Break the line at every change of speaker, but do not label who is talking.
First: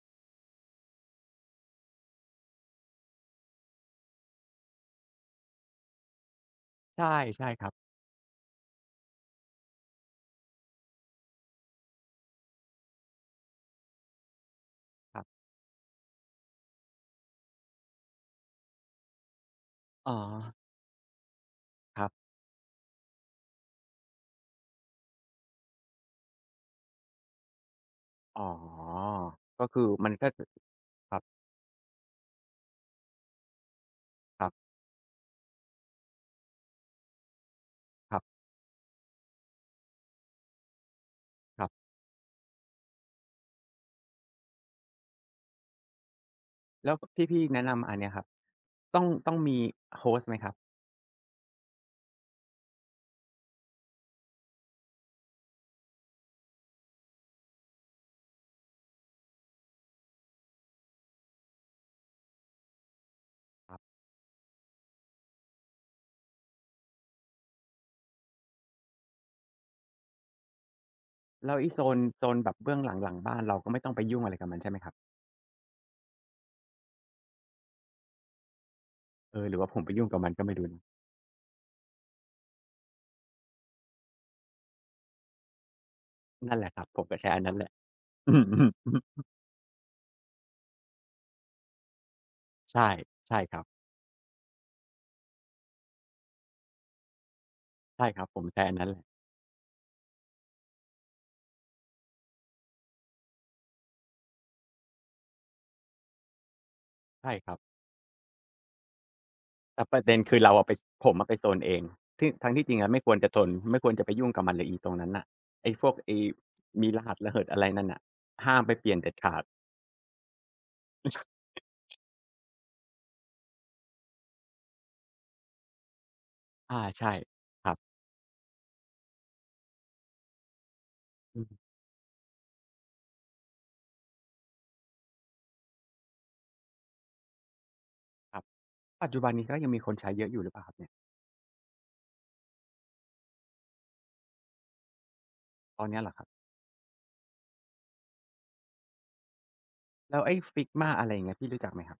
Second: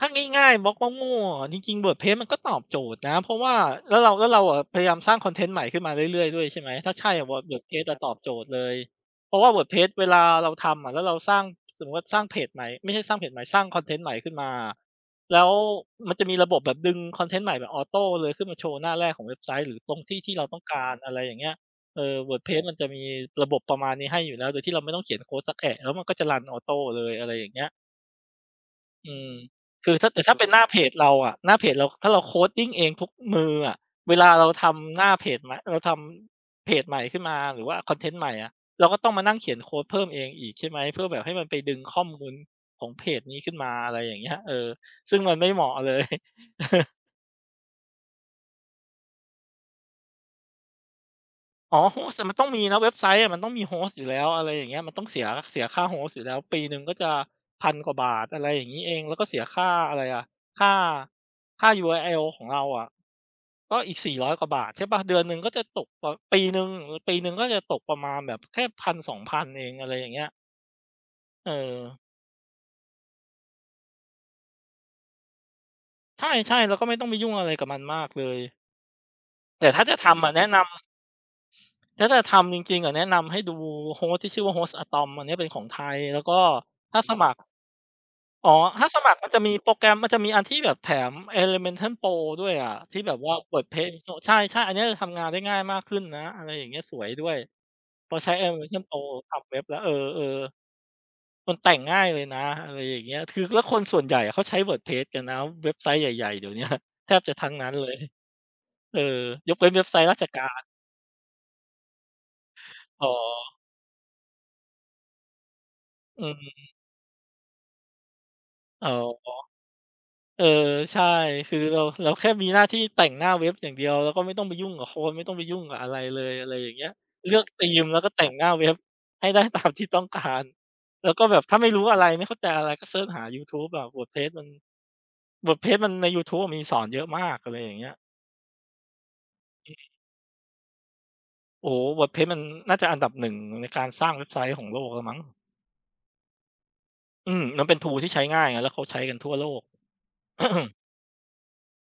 ถ้าง่าย ๆ บล็อกโง่ ๆ อะ เอาจริง ๆ WordPress มันก็ตอบโจทย์นะ เพราะว่า แล้วเรา แล้วเราอะพยายามสร้างคอนเทนต์ใหม่ขึ้นมาเรื่อย ๆ ด้วย ใช่ไหม ถ้า
ใช
ใช
่
่อะ Wor
ใช่ครับ
WordPress อะตอบโจทย์เลย เพราะว่า WordPress เวลาเราทำอะ แล้วเราสร้าง สมมุติว่าสร้างเพจใหม่ ไม่ใช่สร้างเพจใหม่ สร้างคอนเทนต์ใหม่ขึ้นมาอะ
ครับ
แล้วมันจะมีระบบแบบดึงคอนเทนต์ใหม่แบบออโตเลย ขึ้นมาโชว์หน้าแรกของเว็บไซต์ หรือตรง
อ
ท
๋
ี่ที่เรา
อ
ต้องการ อะไรอย่างเงี้ย เอ
ครับ
อ WordPress มันจะมีระบบประมาณนี้ให้อยู่แล้ว โดยที่เราไม่ต้องเขียนโคดสักแอะ แล้วมันก็จะรันออโตเลย อะไรอย่างเงี้ย
อ๋อ
อืม
ก็คือ
คือถ้
มั
า
น
แต่
ก็
ถ้า
จ
เ
ะ
ป็นหน้าเพจเรา
ครับ
อะ หน้าเพจเราถ้าเรา coding เองทุกมืออะ เวลา
ค
เรา
รับ
ทำหน้าเพจมา เราทำเพจใหม่ขึ้นมา หรือว่าคอนเทน
ค
ต
ร
์
ับ
ใหม่อะ เราก็ต้องมานั่งเขียนโคดเพิ่มเองอีก ใช่ไหม เพื่อแบบให้มันไป
ครับ
ดึงข้อมูลของเพจนี้ขึ้นมา อะไรอย่างเงี้ย เออ ซึ่งมันไม่เหมาะ เลย
แล้วที่พี่แนะนำอันเนี้ยครับ ต้อง ต้องมี host ไหมครับ?
อ๋อ host อะมันต้องมีนะเว็บไซต์อะ มันต้องมี host อยู่แล้ว อะไรอย่างเงี้ย มันต้องเสีย เสียค่า host อยู่แล้วปีหนึ่งก็จะ 1,000 กว่าบาท อะไรอย่างงี้เอง แล้วก็เสียค่าอะไรอะ ค่า ค่า URL ของเราอะ ก
ค
็
รับ
อีก 400 กว่าบาท ใช่เปล่า เดือนหนึ่งก็จะตก ปีหนึ่ง ปีหนึ่งก็จะตกประมาณแบบแค่ 1,000-2,000 พันเอง อะไรอย่างเงี้ย
แล้วอีโซน
เออ
โซนแบบเบื้องหลัง หลังบ้านเราก็ไม่ต้องไปยุ่งอะไรกับมันใช่ไหมครับ?
ใช่ ๆ เราก็ไม่ต้องไปยุ่งอะไรกับมันมากเลย
เออ หรือ
แต
ว่
่
าผ
ถ้
ม
า
ไป
จะ
ยุ่
ท
งกับ
ำอ
มั
ะ
น
แน
ก
ะ
็ไม่
น
รู
ำ
้
ถ้าจะทำจริง ๆ อะ แนะนำให้ดู host ที่ชื่อว่า Hostatom อันเนี้ยเป็นของไทย แล้วก็
นั่นแหละครับ
ถ
ผ
้า
ม
ส
ก็ใช
ม
้
ัคร
อันนั้นแหละ
อ๋อ ถ้าสมัครมันจะมีโปรแกรม มันจะมีอันที่แบบแถม Elementor Pro ด้วยอะ
ใช่
ที่แบบว
ใ
่
ช
า
่ครับ
WordPress โอ้ ใช่ ๆ อันเนี้ยจะทำงานได้ง่ายมากขึ้นนะ อะไรอย่างเงี้ย สวยด้วย
ใช่
พอ
ครั
ใช
บ
้
ผมใช้อัน
Elementor
นั้น
Pro ทำเว็บแล้ว เออ ๆ มันแต่งง่ายเลยนะ อะไรอย่างเงี้ย คือแล้วคนส่วนใหญ่อะเขาใช้ WordPress กันนะ เว็บไซต์ใหญ่ ๆ เดี๋ยว เนี้ย แทบ
ใช
จ
่
ะท
ค
ั้
ร
ง
ับ
นั้นเลย เออ ยกเว้น
แ
เ
ต
ว็
่
บไ
ป
ซ
ระ
ต
เ
์
ด
ร
็
า
น
ช
คื
ก
อ
า
เราอ
ร
ะไป ผมอะไปซนเอง ที่ ทั้งที่จริงอะไม่
อ๋
ค
อ
วรจะซน ไม่ควรจะไปยุ่งกับมันเลยอีตรงนั้นน่ะ ไอ้พวกไอ้
อืม ๆ ๆ
มีรหัสระเหิดอะไรนั่นน่ะ ห้ามไปเ
อ
ป
๋อ
ลี่ยนเด็ดขาด
เออ ใช่ คือ เรา
[unintelligible]
เราแค่มีหน้าที่แต่งหน้าเว็บอย่างเดียวแล้วก็ไม่ต้องไปยุ่งกับโคด ไม่ต้องไปยุ่งกับอะไรเลย อะไรอย่า
อ
ง
า
เงี้ย
ใช่
เลือกธ
ค
ี
รับ
มแล้วก็แต่งหน้าเว็บให้ได้ ตามที่ต้องการ แล้วก็แบ
อ
บถ้
ืม
าไม่รู้อะไร ไม่เข้าใจอะไร ก็เซิร์ชหายูทูบอะ WordPress มัน WordPress มันในยูทูบอะมีสอนเยอะมาก อะไรอย่างเงี้ย
ครับ ปัจจุบันนี้ก็ยัง
อื
ม
อ
ี
ฮึ
คนใช้เยอะอยู่หรือเปล่าครับเนี่ย?
โอ้โฮ WordPress มันน่าจะอันดับ 1 ในการสร้างเว็บไซต์ของโลกแล้วมั้ง
ตอนเนี้ยเหรอครับ?
อืม มันเป็น tool ที่ใช้ง่ายไง แล้วเขาใช้กันทั่วโลก
แล้วไอ้ Figma อะไรอย่างเงี้ย พี่รู้จักไหมครับ?